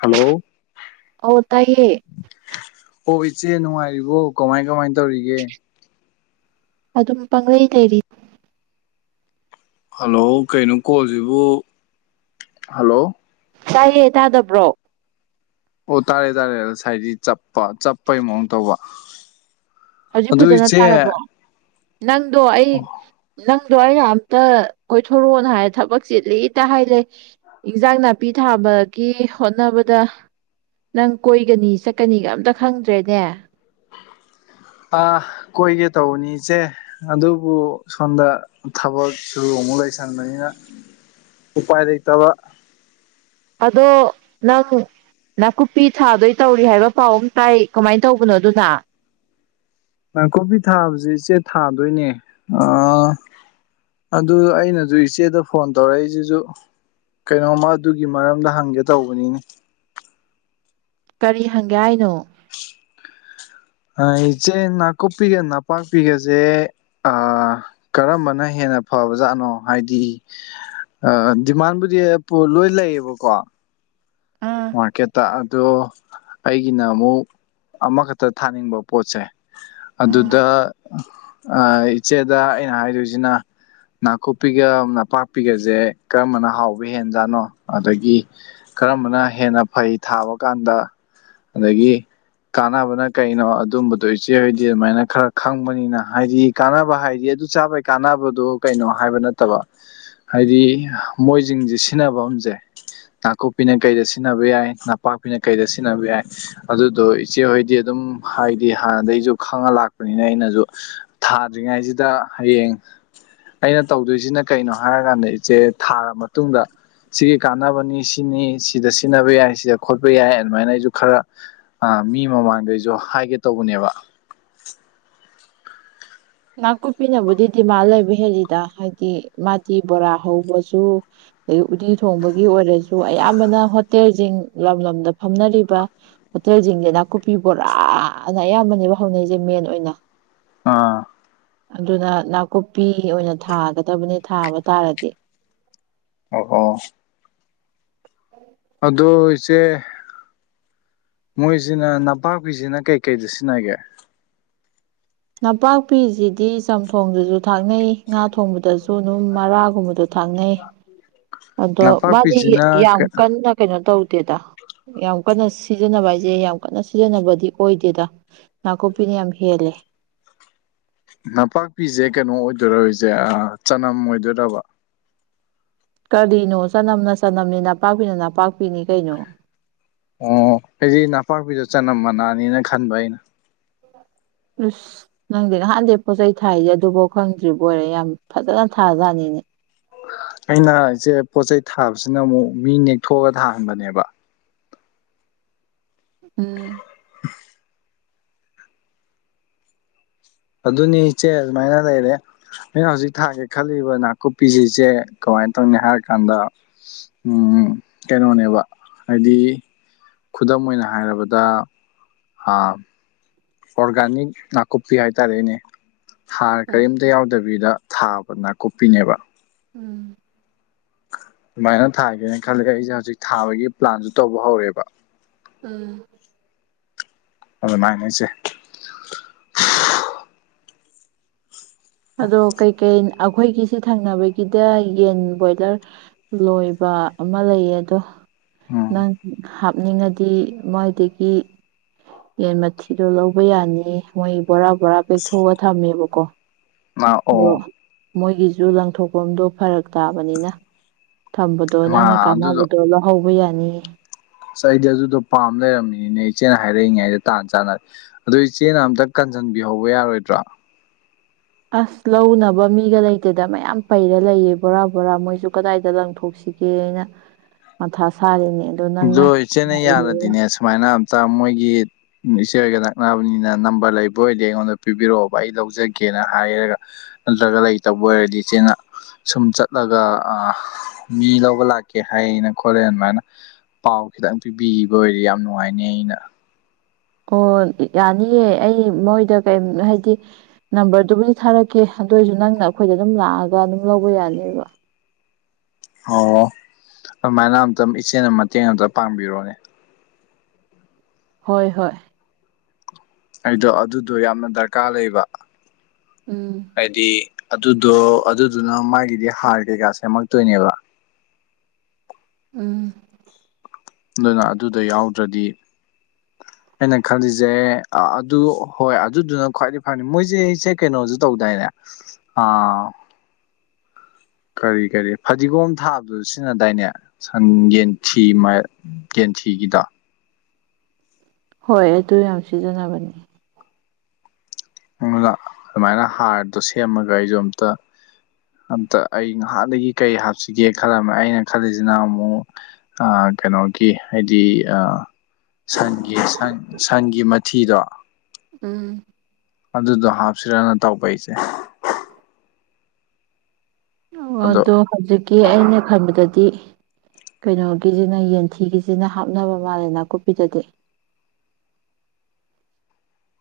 Hello ꯑꯧ ꯇꯥꯏꯌꯦ ꯑꯣ ꯏꯆꯦ ꯅꯨꯡꯉꯥꯏꯔꯤꯕꯣ ꯀꯃꯥꯏ ꯀꯃꯥꯏ ꯇꯧꯔꯤꯒꯦ ꯑꯗꯨꯝ ꯄꯪꯂꯩ ꯂꯩꯔꯤ ꯍꯜꯂꯣ ꯀꯩꯅꯣ ꯀꯣꯜꯖꯤꯕꯨ ꯍꯜꯂꯣ ꯇꯥꯏꯌꯦ ꯇꯥꯗꯕ꯭ꯔꯣ ꯑꯣ ꯇꯥꯔꯦ ꯇꯥꯔꯦ ꯉꯁꯥꯏꯗꯤ ꯆꯞꯄ ꯆꯞꯄꯩ ꯃꯑꯣꯡ ꯇꯧꯕ ꯍꯧꯖꯤꯛ ꯑꯗꯨ ꯐꯖꯅ ꯏꯆꯦ ꯇꯥꯔꯕꯣ ꯅꯪꯗꯣ ꯑꯩ ꯅꯪꯗꯣ ꯑꯩꯅ ꯑꯝꯇ ꯀꯣꯏꯊꯣꯔꯛꯑꯣꯅ ꯍꯥꯏꯔꯦ ꯊꯕꯛ ꯆꯤꯠꯂꯤꯇ ꯍꯥꯏ ꯂꯩ ꯏꯟꯖꯥꯡ ꯅꯥꯄꯤ ꯊꯥꯕꯒꯤ ꯍꯣꯠꯅꯕꯗ ꯅꯪ ꯀꯣꯏꯒꯅꯤ ꯆꯠꯀꯅꯤꯒ ꯑꯝꯇ ꯈꯪꯗ꯭ꯔꯦꯅꯦ ꯑꯥ ꯀꯣꯏꯒꯦ ꯇꯧꯕꯅꯤ ꯏꯆꯦ ꯑꯗꯨꯕꯨ ꯁꯣꯝꯗ ꯊꯕꯛ ꯁꯨ ꯑꯃꯨꯛ ꯂꯩꯁꯟꯕꯅꯤꯅ ꯎꯄꯥꯏ ꯂꯩꯇꯕ ꯑꯗꯣ ꯅꯪ ꯅꯥꯀꯨꯞꯄꯤ ꯊꯥꯗꯣꯏ ꯇꯧꯔꯤ ꯍꯥꯏꯕ ꯄꯥꯎ ꯑꯃ ꯇꯥꯏ ꯀꯃꯥꯏꯅ ꯇꯧꯕꯅꯣ ꯑꯗꯨꯅ ꯅꯥꯀꯨꯞꯄꯤ ꯊꯥꯕꯖꯤ ꯏꯆꯦ ꯊꯥꯗꯣꯏꯅꯦ ꯑꯥ ꯑꯗꯨ ꯑꯩꯅꯖꯨ ꯏꯆꯦꯗ ꯐꯣꯟ ꯇꯧꯔꯛꯏꯖꯤꯖꯨ ꯀꯩꯅꯣꯝꯃ ꯑꯗꯨꯒꯤ ꯃꯔꯝꯗ ꯍꯪꯒꯦ ꯇꯧꯕꯅꯤꯅꯦ ꯀꯔꯤ ꯍꯪꯒꯦ ꯍꯥꯏꯅꯣ ꯑ ꯏꯆꯦ ꯅꯥꯀꯨꯞꯄꯤꯒ ꯅꯄꯥꯛꯄꯤꯒꯁꯦ ꯑ ꯀꯔꯝꯕꯅ ꯍꯦꯟꯅ ꯐꯕ ꯖꯥꯠꯅꯣ ꯍꯥꯏꯗꯤ ꯑ ꯗꯤꯃꯥꯟꯕꯨꯗꯤ ꯂꯣꯏ ꯂꯩꯌꯦꯕꯀꯣ ꯑꯥ ꯃꯥꯔꯀꯦꯠꯇ ꯑꯗꯣ ꯑꯩꯒꯤꯅ ꯑꯃꯨꯛ ꯑꯃꯈꯛꯇ ꯊꯥꯅꯤꯡꯕ ꯄꯣꯠꯁꯦ ꯑꯥ ꯑꯗꯨꯗ ꯏꯆꯦꯗ ꯑꯩꯅ ꯍꯥꯏꯗꯣꯏꯁꯤꯅ ꯅꯥꯀꯨꯞꯄꯤꯒ ꯅꯄꯥꯛꯄꯤꯒꯁꯦ ꯀꯔꯝꯕꯅ ꯍꯥꯎꯕ ꯍꯦꯟꯖꯥꯠꯅꯣ ꯑꯗꯒꯤ ꯀꯔꯝꯕꯅ ꯍꯦꯟꯅ ꯐꯩ ꯊꯥꯕ ꯀꯥꯟꯗ ꯑꯗꯒꯤ ꯀꯥꯟꯅꯕꯅ ꯀꯩꯅꯣ ꯑꯗꯨꯝꯕꯗꯣ ꯏꯆꯦ ꯑꯣꯏꯗꯤ ꯑꯗꯨꯃꯥꯏꯅ ꯈꯔ ꯈꯪꯕꯅꯤꯅ ꯍꯥꯏꯗꯤ ꯀꯥꯟꯅꯕ ꯍꯥꯏꯗꯤ ꯑꯗꯨ ꯆꯥꯕꯩ ꯀꯥꯟꯅꯕꯗꯨ ꯀꯩꯅꯣ ꯍꯥꯏꯕ ꯅꯠꯇꯕ ꯍꯥꯏꯗꯤ ꯃꯣꯏꯁꯤꯡꯁꯦ ꯁꯤꯖꯤꯟꯅꯕꯝꯁꯦ ꯅꯥꯀꯨꯞꯄꯤꯅ ꯀꯩꯗ ꯁꯤꯖꯤꯟꯅꯕ ꯌꯥꯏ ꯅꯄꯥꯛꯄꯤꯅ ꯀꯩꯗ ꯁꯤꯖꯤꯟꯅꯕ ꯌꯥꯏ ꯑꯗꯨꯗꯣ ꯏꯆꯦꯍꯣꯏꯗꯤ ꯑꯗꯨꯝ ꯍꯥꯏꯗꯤ ꯍꯥꯟꯅꯗꯒꯝꯁꯨ ꯈꯪꯉ ꯂꯥꯛꯄꯅꯤꯅ ꯑꯩꯅꯁꯨ ꯊꯥꯗ꯭ꯔꯤꯉꯩꯁꯤꯗ ꯍꯌꯦꯡ ꯑꯩꯅ ꯇꯧꯗꯣꯏꯁꯤꯅ ꯀꯩꯅꯣ ꯍꯥꯏꯔꯀꯥꯟꯗ ꯏꯆꯦ ꯊꯥꯔ ꯃꯇꯨꯡꯗ ꯁꯤꯒꯤ ꯀꯥꯟꯅꯕꯅꯤ ꯁꯤꯅꯤ ꯁꯤ ꯁꯤꯗ ꯁꯤꯖꯤꯟꯅꯕ ꯌꯥꯏ ꯁꯤꯗ ꯈꯣꯠꯄ ꯌꯥꯏ ꯑꯗꯨꯃꯥꯏꯅ ꯑꯩꯁꯨ ꯈꯔ ꯃꯤ ꯃꯃꯥꯡꯗ ꯑꯩꯁꯨ ꯍꯥꯏꯒꯦ ꯇꯧꯕꯅꯦꯕ ꯅꯥꯀꯨꯞꯄꯤꯅꯕꯨꯗꯤ ꯗꯤꯃꯥꯟ ꯂꯩꯕ ꯍꯦꯜꯂꯤꯗ ꯍꯥꯏꯗꯤ ꯃꯥꯇꯤ ꯕꯣꯔꯥ ꯍꯧꯕꯁꯨ ꯑꯗꯒꯤ ꯎꯇꯤ ꯊꯣꯡꯕꯒꯤ ꯑꯣꯏꯔꯁꯨ ꯑꯌꯥꯝꯕꯅ ꯍꯣꯇꯦꯜꯁꯤꯡ ꯂꯝ ꯂꯝꯗ ꯐꯝꯅꯔꯤꯕ ꯍꯣꯇꯦꯜꯁꯤꯡꯁꯤ ꯅꯥꯀꯨꯞꯄꯤ ꯕꯣꯔꯥꯅ ꯑꯌꯥꯝꯕꯅꯦꯕ ꯍꯧꯅꯩꯁꯦ ꯃꯦꯟ ꯑꯣꯏꯅ ꯑꯥ ꯑꯗꯨꯅ ꯅꯥꯀꯨꯞꯄꯤ ꯑꯣꯏꯅ ꯊꯥꯒꯗꯕꯅꯤ ꯊꯥꯕ ꯇꯥꯔꯗꯤ ꯑꯣ ꯑꯣ [inaudible] ꯑꯗꯣ ꯏꯆꯦ ꯃꯣꯏꯁꯤꯅ ꯅꯄꯥꯛꯄꯤꯁꯤꯅ ꯀꯩꯀꯩꯗ ꯁꯤꯖꯤꯟꯅꯒꯦ ꯅꯄꯥꯛꯄꯤꯁꯤꯗꯤ ꯆꯝꯊꯣꯡꯗꯁꯨ ꯊꯥꯛꯅꯩ ꯉꯥ ꯊꯣꯡꯕꯗꯁꯨ ꯑꯗꯨꯝ ꯃꯔꯥꯒꯨꯝꯕꯗꯣ ꯊꯥꯡꯅꯩ ꯑꯗꯣ ꯃꯥꯗꯤ ꯅꯄꯥꯛꯄꯤꯁꯤꯅ ꯌꯥꯝ ꯀꯟꯅ ꯀꯩꯅꯣ ꯇꯧꯗꯦꯗ ꯌꯥꯝ ꯀꯟꯅ ꯁꯤꯖꯤꯟꯅꯕ ꯍꯥꯏꯁꯦ ꯌꯥꯝ ꯀꯟꯅ ꯁꯤꯖꯤꯟꯅꯕꯗꯤ ꯑꯣꯏꯗꯦꯗ ꯅꯥꯀꯨꯞꯄꯤꯅ ꯌꯥꯝ ꯍꯦꯜꯂꯦ ꯅꯄꯥꯛꯄꯤꯁꯦ ꯀꯩꯅꯣ ꯑꯣꯏꯗꯣꯏꯁꯦ ꯆꯅꯝ ꯑꯣꯏꯗꯣꯏꯔꯕ ꯀꯔꯤꯅꯣ ꯆꯅꯝꯅ ꯆꯅꯝꯅꯤ ꯅꯄꯥꯛꯄꯤꯅ ꯅꯄꯥꯛꯄꯤꯅꯤ ꯀꯩꯅꯣ ꯑꯣ ꯑꯩꯗꯤ ꯅꯄꯥꯛꯄꯤꯗ ꯆꯅꯝ ꯃꯅꯥꯅꯤꯅ ꯈꯟꯕ ꯑꯩꯅ ꯑꯁ ꯅꯪꯗꯤ ꯅꯍꯥꯟꯗꯩ ꯄꯣꯠꯆꯩ ꯊꯥꯏꯁꯦ ꯑꯗꯨꯐꯥꯎ ꯈꯪꯗ꯭ꯔꯤꯕꫭꯏꯔꯦ ꯌꯥꯝ ꯐꯖꯅ ꯊꯥꯖꯥꯠꯅꯤꯅꯦ ꯑꯩꯅ ꯏꯆꯦ ꯄꯣꯠꯆꯩ ꯊꯥꯕꯁꯤꯅ ꯑꯃꯨꯛ ꯃꯤ ꯅꯦꯛꯊꯣꯛꯑꯒ ꯊꯥꯍꯟꯕꯅꯦꯕ ꯎꯝ ꯑꯗꯨꯅꯤ ꯏꯆꯦ ꯑꯗꯨꯃꯥꯏꯅ ꯂꯩꯔꯦ ꯑꯩꯅ ꯍꯧꯖꯤꯛ ꯊꯥꯒꯦ ꯈꯜꯂꯤꯕ ꯅꯥꯀꯨꯞꯄꯤꯁꯤꯁꯦ ꯀꯃꯥꯏꯅ ꯇꯧꯅꯤ ꯍꯥꯏꯔ ꯀꯥꯟꯗ ꯎꯝ ꯀꯩꯅꯣꯅꯦꯕ ꯍꯥꯏꯗꯤ ꯈꯨꯗꯝ ꯑꯣꯏꯅ ꯍꯥꯏꯔꯕꯗ ꯍꯥꯔ ꯑꯣꯔꯒꯥꯅꯤꯛ ꯅꯥꯀꯨꯞꯄꯤ ꯍꯥꯏꯇꯥꯔꯦꯅꯦ ꯍꯥꯔ ꯀꯔꯤꯝꯇ ꯌꯥꯎꯗ ꯗꯕꯤꯗ ꯊꯥꯕ ꯅꯥꯀꯨꯞꯄꯤꯅꯦꯕ ꯎꯝ ꯑꯗꯨꯃꯥꯏꯅ ꯊꯥꯒꯦꯅ ꯈꯜꯂꯤ ꯑꯩꯁꯦ ꯍꯧꯖꯤꯛ ꯊꯥꯕꯒꯤ ꯄ꯭ꯂꯥꯟꯁꯨ ꯇꯧꯕ ꯍꯧꯔꯦꯕ ꯎꯝ ꯑꯗꯨꯃꯥꯏꯅ ꯏꯆꯦ ꯑꯗꯣ ꯀꯩꯀꯩ ꯑꯩꯈꯣꯏꯒꯤꯁꯤ ꯊꯪꯅꯕꯒꯤꯗ ꯌꯦꯟ ꯕꯣꯏꯂꯔ ꯂꯣꯏꯕ ꯑꯃ ꯂꯩꯌꯦ ꯑꯗꯣ ꯎꯝ ꯅꯪ ꯍꯥꯞꯅꯤꯡꯉꯗꯤ ꯃꯣꯏꯗꯒꯤ ꯌꯦꯟ ꯃꯊꯤꯗꯣ ꯂꯧꯕ ꯌꯥꯅꯤ ꯃꯣꯏ ꯕꯣꯔꯥ ꯕꯣꯔꯥ ꯄꯦꯛꯊꯣꯛꯑ ꯊꯝꯃꯦꯕꯀꯣ ꯑꯣ ꯑꯗꯣ ꯃꯣꯏꯒꯤꯁꯨ ꯂꯪꯊꯣꯛꯐꯝꯗꯣ ꯐꯔꯛ ꯇꯥꯕꯅꯤꯅ ꯊꯝꯕꯗꯣ ꯃꯥ ꯅꯪꯅ ꯑꯗꯨꯗꯣ ꯀꯥꯟꯅꯕꯗꯣ ꯂꯧꯍꯧꯕ ꯌꯥꯅꯤꯌꯦ ꯑꯁ ꯑꯩꯗꯤ ꯑꯗꯨꯗꯣ ꯄꯥꯝ ꯂꯩꯝꯃꯤꯅꯤꯅꯦ ꯏꯆꯦꯅ ꯍꯥꯏꯔꯛꯏꯉꯩꯗ ꯇꯥꯟ ꯆꯥꯅꯔꯦ ꯑꯗꯨ ꯏꯆꯦꯅ ꯑꯝꯇ ꯀꯟꯖꯟꯕꯤꯍꯧꯕ ꯌꯥꯔꯣꯏꯗ꯭ꯔꯣ ꯑꯁ ꯂꯧꯅꯕ ꯃꯤꯒ ꯂꯩꯇꯦꯗ ꯃꯌꯥꯝ ꯄꯩꯔ ꯂꯩꯌꯦ ꯕꯣꯔꯥ ꯕꯣꯔꯥ ꯃꯣꯏꯁꯨ ꯀꯗꯥꯏꯗ ꯂꯪꯊꯣꯛꯁꯤꯒꯦ ꯒꯦꯅ ꯃꯊꯥ ꯁꯥꯔꯤꯅꯤ ꯑꯗꯨ ꯑꯗꯣ ꯏꯆꯦꯅ ꯌꯥꯔꯗꯤꯅꯦ ꯁꯨꯃꯥꯏꯅ ꯑꯝꯇ ꯃꯣꯏꯒꯤ ꯏꯆꯦꯒ ꯅꯛꯅꯕꯅꯤꯅ ꯅꯝꯕꯔ ꯂꯩꯕ ꯑꯣꯏꯗꯤ ꯑꯩꯉꯣꯟꯗ ꯄꯤꯕꯤꯔꯛꯑꯣꯕ ꯑꯩ ꯂꯧꯖꯒꯦꯅ ꯍꯥꯏꯔꯒ ꯅꯠꯇ꯭ꯔꯒ ꯂꯩꯇꯕ ꯑꯣꯏꯔꯗꯤ ꯏꯆꯦꯅ ꯁꯨꯝ ꯆꯠꯂꯒ ꯑ ꯃꯤ ꯂꯧꯕ ꯂꯥꯛꯀꯦ ꯍꯥꯏ ꯑꯩꯅ ꯈꯣꯠꯂꯦ ꯑꯗꯨꯃꯥꯏꯅ ꯄꯥꯎ ꯈꯤꯇꯪ ꯄꯤꯕꯤꯕ ꯑꯣꯏꯔꯦ ꯌꯥꯝ ꯅꯨꯡꯉꯥꯏꯅꯦ ꯑꯩꯅ ꯑꯣ ꯌꯥꯅꯤꯑꯦ ꯑꯩ ꯃꯣꯏꯗ ꯀꯩ ꯍꯥꯏꯗꯤ ꯅꯝꯕꯔꯗꯨꯕꯨꯗꯤ ꯊꯥꯔꯛꯀꯦ ꯑꯗꯨꯏꯁꯨ ꯅꯪꯅ ꯑꯩꯈꯣꯏꯗ ꯑꯗꯨꯝ ꯂꯥꯛꯑꯒ ꯑꯗꯨꯝ ꯂꯧꯕ ꯌꯥꯅꯦꯕ ꯑꯣ ꯑꯗꯨꯃꯥꯏꯅ ꯑꯝꯇ ꯏꯆꯦꯅ ꯃꯇꯦꯡ ꯑꯃꯝꯇ ꯄꯥꯡꯕꯤꯔꯣꯅꯦ ꯍꯣꯏ ꯍꯣꯏ ꯑꯩꯗꯣ ꯑꯗꯨꯗꯣ ꯌꯥꯝꯅ ꯗꯔꯀꯥꯔ ꯂꯩꯕ ꯎꯝ ꯍꯥꯏꯗꯤ ꯑꯗꯨꯗꯣ ꯑꯗꯨꯗꯨꯅ ꯃꯥꯒꯤꯗꯤ ꯍꯥꯔ ꯀꯩꯀꯥ ꯁꯦꯝꯃꯛꯇꯣꯏꯅꯦꯕ ꯎꯝ ꯑꯗꯨꯅ ꯑꯗꯨꯗꫭ ꯌꯥꯎꯗ꯭ꯔꯗꯤ ꯑꯩꯅ ꯈꯜꯂꯤꯁꯦ ꯑꯗꯨ ꯍꯣꯏ ꯑꯗꯨꯗꯨꯅ ꯈ꯭ꯋꯥꯏꯗꯒꯤ ꯐꯅꯤ ꯃꯣꯏꯁꯦ ꯏꯌꯦ ꯀꯩꯅꯣꯁꯨ ꯇꯧꯗꯥꯏꯅꯦ ꯑꯥ ꯀꯔꯤ ꯀꯔꯤ ꯐꯗꯤꯒꯣꯝ ꯊꯥꯕꯗꯨ ꯁꯤꯖꯤꯟꯅꯗꯥꯏꯅꯦ ꯁꯟ ꯌꯦꯟ ꯊꯤ ꯃꯩ ꯦꯟꯁꯤꯒꯤꯗ ꯍꯣꯏ ꯑꯗꯨ ꯌꯥꯝ ꯁꯤꯖꯤꯟꯅꯕꯅꯦ ꯑꯗꯨ ꯑꯗꯨꯃꯥꯏꯅ ꯍꯥꯔꯗꯣ ꯁꯦꯝꯃꯒ ꯑꯩꯁꯨ ꯑꯝꯇ ꯑꯝꯇ ꯑꯩ ꯉꯥꯏꯍꯥꯟꯗꯒꯤ ꯀꯔꯤ ꯍꯥꯞꯁꯤꯒꯦ ꯈꯜꯂꯝꯃꯦ ꯑꯩꯅ ꯈꯜꯂꯤꯁꯤꯅ ꯑꯃꯨꯛ ꯀꯩꯅꯣꯒꯤ ꯍꯥꯏꯗꯤ ꯁꯟꯒꯤ ꯁꯟ ꯁꯟꯒꯤ ꯃꯊꯤꯗꯣ ꯎꯝ ꯑꯗꯨꯗꯣ ꯍꯥꯞꯁꯤꯔꯅ ꯇꯧꯕ ꯏꯆꯦ [unintelligible] ꯑꯣ ꯑꯗꯣ ꯍꯧꯖꯤꯛꯀꯤ ꯑꯩꯅ ꯈꯟꯕꯗꯗꯤ ꯀꯩꯅꯣꯒꯤꯁꯤꯅ ꯌꯦꯟꯊꯤꯒꯤꯁꯤꯅ ꯍꯥꯞꯅꯕ ꯃꯥꯜꯂꯦ ꯅꯥꯀꯨꯞꯄꯤꯗꯗꯤ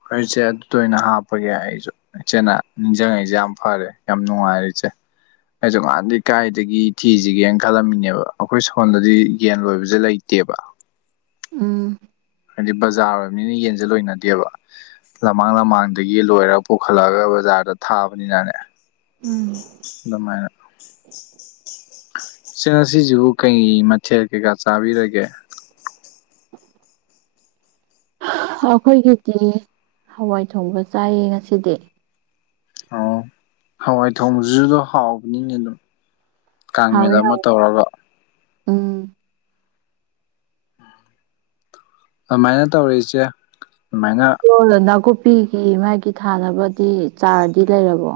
ꯐꯔꯤꯁꯦ ꯑꯗꯨꯗ ꯑꯣꯏꯅ ꯍꯥꯞꯄꯒꯦ ꯑꯩꯁꯨ ꯏꯆꯦꯅ ꯅꯤꯡꯁꯤꯡꯉꯩꯁꯦ ꯌꯥꯝ ꯐꯔꯦ ꯌꯥꯝ ꯅꯨꯡꯉꯥꯏꯔꯦ ꯏꯆꯦ ꯑꯩꯁꯨ ꯉꯥꯟꯗꯤ ꯀꯥꯏꯗꯒꯤ ꯊꯤꯁꯤꯒꯦꯅ ꯈꯜꯂꯝꯃꯤꯅꯦꯕ ꯑꯩꯈꯣꯏ ꯁꯣꯣꯟꯗꯗꯤ ꯌꯦꯟ ꯂꯣꯏꯕꯁꯦ ꯂꯩꯇꯦꯕ ꯎꯝ ꯍꯥꯏꯗꯤ ꯕꯖꯥꯔ ꯑꯣꯏꯕꯅꯤꯅ ꯌꯦꯟꯁꯦ ꯂꯣꯏꯅꯗꯦꯕ ꯂꯃꯥꯡ ꯂꯝꯃꯥꯡꯗꯒꯤ ꯂꯣꯏꯔꯒ ꯄꯨꯈꯠꯂꯛꯑꯒ ꯕꯖꯥꯔꯗ ꯊꯥꯕꯅꯤꯅꯅꯦ ꯎꯝ ꯑꯗꯨꯃꯥꯏꯅ ꯁꯤꯅ ꯁꯤꯁꯤꯕꯨ ꯀꯩ ꯃꯊꯦꯜ ꯀꯩꯀꯥ ꯆꯥꯕꯤꯔꯒꯦ ꯑꯩꯈꯣꯏꯒꯤꯗꯤ ꯍꯋꯥꯏ ꯊꯣꯡꯕ ꯆꯥꯏꯌꯦ ꯉꯁꯤꯗꯤ ꯑꯣ ꯍꯋꯥꯏ ꯊꯣꯡꯁꯤ ꯑꯗꯨꯣ ꯍꯥꯎꯕꯅꯤꯅꯦ ꯑꯗꯨꯝ ꯀꯥꯡꯃꯤꯗ ꯍꯥꯎꯋꯦ ꯑꯃ ꯇꯧꯔꯒ ꯍꯥꯎꯋꯦ ꯑꯗꯨꯃꯥꯏꯅ ꯇꯧꯔꯤꯁꯦ ꯑꯗꯨꯃꯥꯏꯅ ꯣ ꯅꯥꯀꯨꯞꯄꯤꯒꯤ ꯃꯥꯒꯤ ꯊꯥꯅꯕꯗꯤ ꯆꯥꯔꯗꯤ ꯂꯩꯔꯕꯣ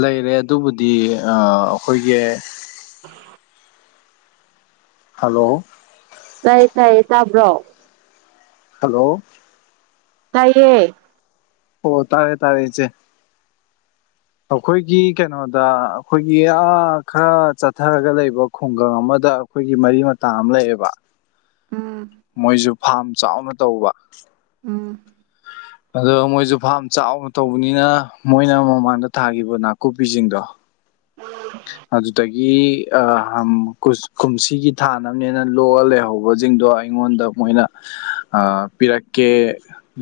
ꯂꯩꯔꯦ ꯑꯗꯨꯕꯨꯗꯤ ꯑꯩꯈꯣꯏꯒꯤ ꯍꯜꯂꯣ ꯇꯥꯏꯌꯦ ꯇꯥꯏꯌꯦ ꯇꯥꯕ꯭ꯔꯣ ꯍꯂꯣ ꯇꯥꯏꯌꯦ ꯑꯣ ꯇꯥꯔꯦ ꯇꯥꯔꯦꯆꯦ ꯑꯩꯈꯣꯏꯒꯤ ꯀꯩꯅꯣꯗ ꯑꯩꯈꯣꯏꯒꯤ ꯈꯔ ꯆꯠꯊꯔꯒ ꯂꯩꯕ ꯈꯨꯡꯒꯪ ꯑꯃꯗ ꯑꯩꯈꯣꯏꯒꯤ ꯃꯔꯤ ꯃꯇꯥ ꯑꯃ ꯂꯩꯑꯦꯕ ꯎꯝ ꯃꯣꯏꯁꯨ ꯐꯥꯝ ꯆꯥꯎꯅ ꯇꯧꯕ ꯎꯝ ꯑꯗꯣ ꯃꯣꯏꯁꯨ ꯐꯥꯝ ꯆꯥꯎꯅ ꯇꯧꯕꯅꯤꯅ ꯃꯣꯏꯅ ꯃꯃꯥꯡꯗ ꯊꯥꯈꯤꯕ ꯅꯥꯀꯨꯞꯄꯤꯁꯤꯡꯗꯣ ꯎꯝ ꯑꯗꯨꯗꯒꯤ ꯀꯨꯝꯁꯤꯒꯤ ꯊꯥꯟ ꯑꯃꯅꯦꯅ ꯂꯣꯛꯑ ꯂꯩꯍꯧꯕꯁꯤꯡꯗꯣ ꯑꯩꯉꯣꯟꯗ ꯃꯣꯏꯅ ꯄꯤꯔꯛꯀꯦ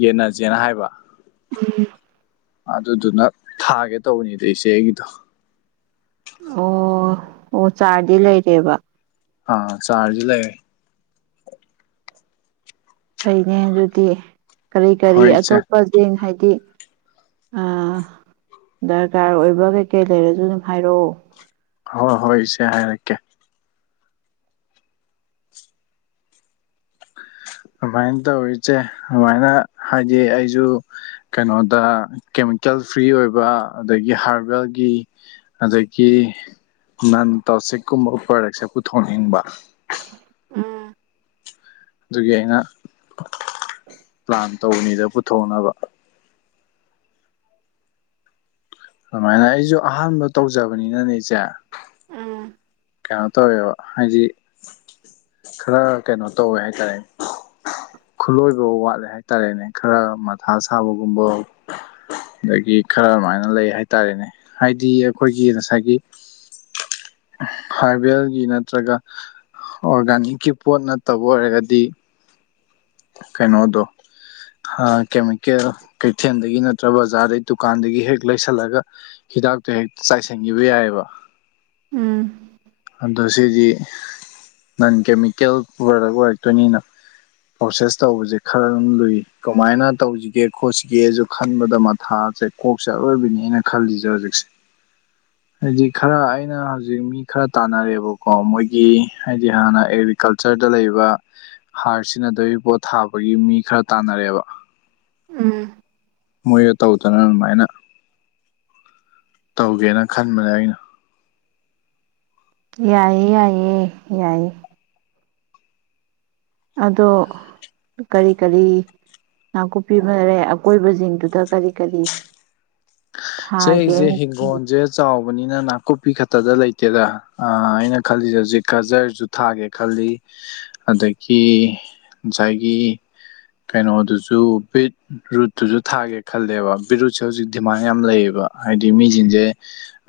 ꯌꯦꯟꯅꯖꯦꯅ ꯍꯥꯏꯕ ꯎꯝ ꯑꯗꯨꯗꯨꯅ ꯊꯥꯒꯦ ꯇꯧꯕꯅꯤꯗ ꯏꯆꯦ ꯑꯩꯒꯤꯗꯣ ꯑꯣ ꯑꯣ ꯆꯥꯔꯗꯤ ꯂꯩꯔꯦꯕ ꯑꯥ ꯆꯥꯔꯖ ꯂꯩꯦ ꯐꯩꯅꯦ ꯑꯗꯨꯗꯤ ꯀꯔꯤ ꯀꯔꯤ ꯍꯣꯏ ꯏꯆꯦ ꯑꯇꯣꯞꯄꯁꯤꯡ ꯍꯥꯏꯗꯤ ꯗꯔꯀꯥꯔ ꯑꯣꯏꯕ ꯀꯩꯀꯩ ꯂꯩꯔꯁꯨ ꯑꯗꯨꯝ ꯍꯥꯏꯔꯛꯑꯣ ꯍꯣꯏ ꯍꯣꯏ ꯏꯆꯦ ꯍꯥꯏꯔꯛꯀꯦ ꯑꯗꯨꯃꯥꯏꯅ ꯇꯧꯔꯤꯁꯦ ꯑꯗꯨꯃꯥꯏꯅ ꯍꯥꯏꯗꯤ ꯑꯩꯁꯨ ꯀꯩꯅꯣꯗ ꯀꯦꯃꯤꯀꯦꯜ ꯐ꯭ꯔꯤ ꯑꯣꯏꯕ ꯑꯗꯒꯤ ꯍꯥꯔꯕꯦꯜꯒꯤ ꯑꯗꯒꯤ ꯅꯟ ꯇꯣꯁꯤꯛꯀꯨꯝꯕ ꯄ꯭ꯔꯗꯛꯁꯦ ꯄꯨꯊꯣꯛꯅꯤꯡꯕ ꯎꯝ ꯑꯗꯨꯒꯤ ꯑꯩꯅ ꯄ꯭ꯂꯥꯟ ꯇꯧꯕꯅꯤꯗ ꯄꯨꯊꯣꯛꯅꯕ ꯑꯗꯨꯃꯥꯏꯅ ꯑꯩꯁꯨ ꯑꯍꯥꯟꯕ ꯇꯧꯖꯕꯅꯤꯅꯅꯦ ꯑꯩꯁꯦ ꯀꯩꯅꯣ ꯇꯧꯋꯦꯕ ꯍꯥꯏꯗꯤ ꯈꯔ ꯀꯩꯅꯣ ꯇꯧꯋꯦ ꯍꯥꯏꯇꯥꯔꯦ ꯈꯨꯠꯂꯣꯏꯕ ꯋꯥꯠꯂꯦ ꯍꯥꯏꯇꯥꯔꯦꯅꯦ ꯈꯔ ꯃꯊꯥ ꯁꯥꯕꯒꯨꯝꯕ ꯗꯒꯤ ꯈꯔ ꯑꯃꯥꯏꯅ ꯂꯩ ꯍꯥꯏꯇꯥꯔꯦꯅꯦ ꯍꯥꯏꯗꯤ ꯑꯈꯣꯏꯒꯤ ꯉꯁꯥꯏꯒꯤ ꯍꯔꯕꯦꯜꯒꯤ ꯅꯠꯇ꯭ꯔꯒ ꯑꯣꯔꯒꯥꯅꯤꯛꯀꯤ ꯄꯣꯠ ꯅꯠꯇꯕ ꯑꯣꯏꯔꯒꯗꯤ ꯀꯩꯅꯣꯗꯣ ꯍꯥꯔ ꯀꯦꯃꯤꯀꯦꯜ ꯀꯩꯊꯦꯜꯗꯒꯤ ꯅꯠꯇ꯭ꯔꯒ ꯕꯖꯥꯔꯗꯒꯤ ꯗꯨꯀꯥꯟꯗꯒꯤ ꯍꯦꯛ ꯂꯩꯁꯜꯂꯒ ꯍꯤꯗꯥꯛꯇꯣ ꯍꯦꯛ ꯆꯥꯏꯁꯟꯒꯤꯕ ꯌꯥꯏꯕ꯫ ꯎꯝ ꯑꯗꯣ ꯁꯤꯗꯤ ꯅꯟꯀꯦꯃꯤꯀꯦꯜ ꯄ꯭ꯔꯣꯗꯛ ꯑꯣꯏꯔꯛꯇꯣꯏꯅꯤꯅ ꯄ꯭ꯔꯣꯁꯦꯁ ꯇꯧꯕꯖꯦ ꯈꯔ ꯗꯨꯝ ꯂꯨꯏ ꯀꯃꯥꯏꯅ ꯇꯧꯁꯤꯒꯦ ꯈꯣꯠꯁꯤꯒꯦꯁꯨ ꯈꯟꯕꯗ ꯃꯊꯥꯖꯦ ꯀꯣꯛ ꯆꯦꯔꯣꯏꯕꯤꯅꯤ ꯑꯩꯅ ꯈꯜꯂꯤꯖꯦ ꯍꯧꯖꯤꯛꯁꯦ ꯍꯥꯏꯗꯤ ꯈꯔ ꯑꯩꯅ ꯍꯧꯖꯤꯛ ꯃꯤ ꯈꯔ ꯇꯥꯟꯅꯔꯦꯕꯀꯣ ꯃꯣꯏꯒꯤ ꯍꯥꯏꯗꯤ ꯍꯥꯟꯅ ꯑꯦꯒ꯭ꯔꯤꯀꯜꯆꯔꯗ ꯂꯩꯕ ꯍꯥꯔ ꯁꯤꯖꯤꯟꯅꯗꯕꯤ ꯄꯣꯠ ꯊꯥꯕꯒꯤ ꯃꯤ ꯈꯔ ꯇꯥꯟꯅꯔꯦꯕ꯫ ꯎꯝ ꯃꯣꯏꯗ ꯇꯧꯗꯅ ꯑꯗꯨꯃꯥꯏꯅ ꯇꯧꯒꯦꯅ ꯈꯟꯕꯅꯦ ꯑꯩꯅ꯫ ꯌꯥꯏꯌꯦ ꯌꯥꯏꯌꯦ ꯌꯥꯏꯌꯦ ꯑꯗꯣ ꯀꯔꯤ ꯀꯔꯤ ꯅꯥꯀꯨꯞꯄꯤ ꯐꯔꯦ ꯑꯀꯣꯏꯕꯖꯤꯡꯗꯨꯗ ꯀꯔꯤ ꯀꯔꯤ ꯆꯦ ꯑꯩꯖꯦ ꯊꯥꯒꯦꯅ ꯍꯤꯡꯒꯣꯟꯖꯦ ꯆꯥꯎꯕꯅꯤꯅ ꯅꯥꯀꯨꯞꯄꯤ ꯈꯠꯇꯗ ꯂꯩꯇꯦꯗ ꯑ ꯑꯩꯅ ꯈꯜꯂꯤꯖꯦ ꯍꯧꯖꯤꯛ ꯒꯖꯔꯖꯨ ꯊꯥꯒꯦ ꯈꯜꯂꯤ ꯑꯗꯒꯤ ꯉꯁꯥꯏꯒꯤ ꯀꯩꯅꯣꯗꯨꯖꯨ ꯕꯤꯠ ꯔꯨꯠꯇꯨꯖꯨ ꯊꯥꯒꯦ ꯈꯥꯜꯂꯦꯕ ꯕꯤꯠꯔꯨꯠꯁꯦ ꯍꯧꯖꯤꯛ ꯗꯤꯃꯥꯟ ꯌꯥꯝ ꯂꯩꯌꯦ꯫ ꯕ ꯍꯥꯏꯗꯤ ꯃꯤꯖꯤꯡꯖꯦ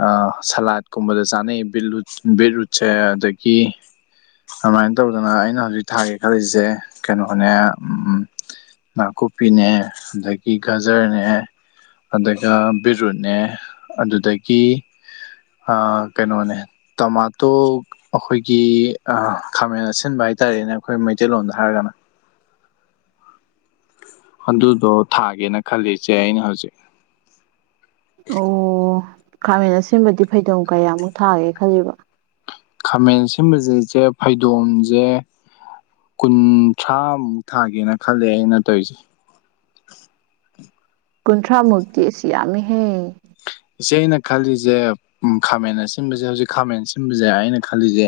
ꯑ ꯁꯂꯥꯠꯀꯨꯝꯕꯗ ꯆꯥꯅꯩ ꯕꯤꯠꯂꯨꯠ ꯕꯤꯠꯔꯨꯠꯁꯦ ꯑꯗꯒꯤ ꯑꯃꯥꯏꯅ ꯇꯧꯗꯅ ꯑꯩꯅ ꯍꯧꯖꯤꯛ ꯊꯥꯒꯦ ꯈꯜꯂꯤꯁꯦ ꯀꯩꯅꯣꯅꯦ ꯎꯝ-ꯝ ꯅꯥꯀꯨꯞꯄꯤꯅꯦ ꯗꯒꯤ ꯒꯖꯔꯅꯦ ꯑꯗꯒ ꯕꯤꯔꯨꯠꯅꯦ ꯑꯗꯨꯗꯒꯤ ꯑ ꯀꯩꯅꯣꯅꯦ ꯇꯃꯥꯇꯣ ꯑꯈꯣꯏꯒꯤ ꯑ ꯈꯥꯃꯦꯟ ꯑꯁꯤꯟꯕ ꯍꯥꯏꯇꯥꯔꯦꯅꯦ ꯑꯈꯣꯏ ꯃꯩꯇꯩꯂꯣꯟꯗ ꯍꯥꯏꯔꯒꯅ ꯑꯗꯨꯗꯣ ꯊꯥꯒꯦꯅ ꯈꯜꯂꯤ ꯏꯆꯦ ꯑꯩꯅ ꯍꯧꯖꯤꯛ꯫ ꯑꯧꯋꯣ ꯈꯥꯃꯦꯟ ꯑꯁꯤꯟꯕꯗꯤ ꯐꯩꯗꯣꯝ ꯀꯌꯥꯃꯨꯛ ꯊꯥꯒꯦ ꯈꯜꯂꯤꯕ꯫ ꯈꯥꯃꯦꯟ ꯑꯁꯤꯟꯕꯖꯦ ꯏꯆꯦ ꯐꯩꯗꯣꯝꯖꯦ ꯀꯨꯟꯊ꯭ꯔꯥꯃꯨꯛ ꯊꯥꯒꯦꯅ ꯈꯜꯂꯦ ꯑꯩꯅ ꯇꯧꯏꯖꯦ꯫ ꯀꯨꯟꯊ꯭ꯔꯥ ꯃꯨꯛꯇꯤ ꯏꯁ ꯌꯥꯝꯃꯤꯍꯦ꯫ ꯏꯆꯦ ꯑꯩꯅ ꯈꯜꯂꯤꯖꯦ ꯎꯝ ꯈꯥꯃꯦꯟ ꯑꯁꯤꯟꯕꯖꯦ ꯍꯧꯖꯤꯛ ꯈꯥꯃꯦꯟ ꯁꯤꯟꯕꯖꯦ ꯑꯩꯅ ꯈꯜꯂꯤꯖꯦ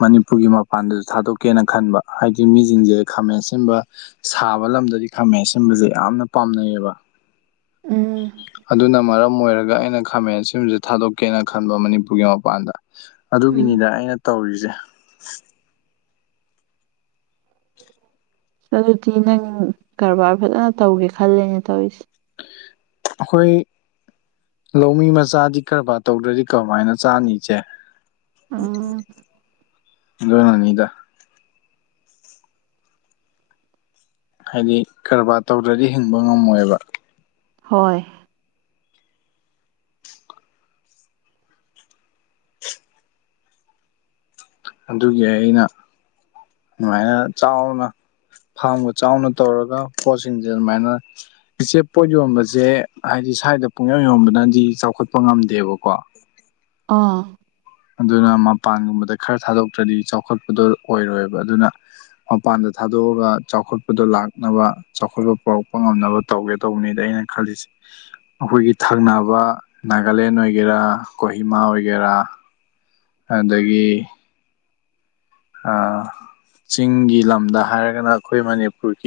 ꯃꯅꯤꯄꯨꯔꯒꯤ ꯃꯄꯥꯟꯗꯖꯨ ꯊꯥꯗꯣꯛꯀꯦꯅ ꯈꯟꯕ ꯍꯥꯏꯗꯤ ꯃꯤꯖꯤꯡꯖꯦ ꯈꯥꯃꯦꯟ ꯑꯁꯤꯟꯕ ꯁꯥꯕ ꯂꯝꯗꯗꯤ ꯈꯥꯃꯦꯟ ꯁꯤꯟꯕꯖꯦ ꯌꯥꯝꯅ ꯄꯥꯝꯅꯩꯌꯦꯕ꯫ ꯎꯝ ꯑꯗꯨꯅ ꯃꯔꯝ ꯑꯣꯏꯔꯒ ꯑꯩꯅ ꯈꯥꯃꯦꯟ ꯑꯁꯤꯟꯕꯖꯦ ꯊꯥꯗꯣꯛꯀꯦꯅ ꯈꯟꯕ ꯃꯅꯤꯄꯨꯔꯒꯤ ꯃꯄꯥꯟꯗ꯫ ꯎꯝ ꯑꯗꯨꯒꯤꯅꯤꯗ ꯑꯩꯅ ꯇꯧꯔꯤꯖꯦ ꯑꯗꯨꯗꯤ ꯅꯪ ꯀꯔꯕꯥꯔ ꯐꯖꯅ ꯇꯧꯒꯦ ꯈꯜꯂꯦꯅꯦ ꯇꯧꯏꯖꯦ꯫ ꯑꯈꯣꯏ ꯂꯧꯃꯤ ꯃꯆꯥꯗꯤ ꯀꯔꯕꯥꯔ ꯇꯧꯗ꯭ꯔꯗꯤ ꯀꯃꯥꯏꯅ ꯆꯥꯅꯤ ꯏꯆꯦ꯫ ꯎꯝ ꯗꯨꯅꯅꯤꯗ ꯍꯥꯏꯗꯤ ꯀꯔꯕꯥꯔ ꯇꯧꯗ꯭ꯔꯗꯤ ꯍꯤꯡꯕ ꯉꯝꯃꯣꯏꯕ꯫ ꯍꯣꯏ ꯑꯗꯨꯒꯤ ꯑꯩꯅ ꯑꯗꯨꯃꯥꯏꯅ ꯆꯥꯎꯅ ꯐꯥꯝꯒ ꯆꯥꯎꯅ ꯇꯧꯔꯒ ꯄꯣꯠꯁꯤꯡꯖꯦ ꯑꯗꯨꯃꯥꯏꯅ ꯏꯆꯦ ꯄꯣꯠ ꯌꯣꯟꯕꯖꯦ ꯍꯥꯏꯗꯤ ꯁꯥꯏꯗ ꯄꯨꯡ ꯌꯣꯟꯕꯅꯗꯤ ꯆꯥꯎꯈꯠꯄ ꯉꯝꯗꯦꯕꯀꯣ꯫ ꯑ ꯑꯗꯨꯅ ꯃꯄꯥꯟꯒꯨꯝꯕꯗ ꯈꯔ ꯊꯥꯗꯣꯛꯇ꯭ꯔꯗꯤ ꯆꯥꯎꯈꯠꯄꯗꯣ ꯑꯣꯏꯔꯣꯏꯕ ꯑꯗꯨꯅ ꯃꯄꯥꯟꯗ ꯊꯥꯗꯣꯛꯑꯒ ꯆꯥꯎꯈꯠꯄꯗꯣ ꯂꯥꯛꯅꯕ ꯆꯥꯎꯈꯠꯄ ꯄꯨꯔꯛꯄ ꯉꯝꯅꯕ ꯇꯧꯒꯦ ꯇꯧꯕꯅꯤꯗ ꯑꯩꯅ ꯈꯜꯂꯤꯁꯦ ꯑꯩꯈꯣꯏꯒꯤ ꯊꯪꯅꯕ ꯅꯥꯒꯥꯂꯦꯟ ꯑꯣꯏꯒꯦꯔꯥ ꯀꯣꯍꯤꯃꯥ ꯑꯣꯏꯒꯦꯔꯥ ꯑꯗꯒꯤ ꯑ ꯆꯤꯡꯒꯤ ꯂꯝꯗ ꯍꯥꯏꯔꯒꯅ ꯑꯩꯈꯣꯏ ꯃꯅꯤꯄꯨꯔꯒꯤ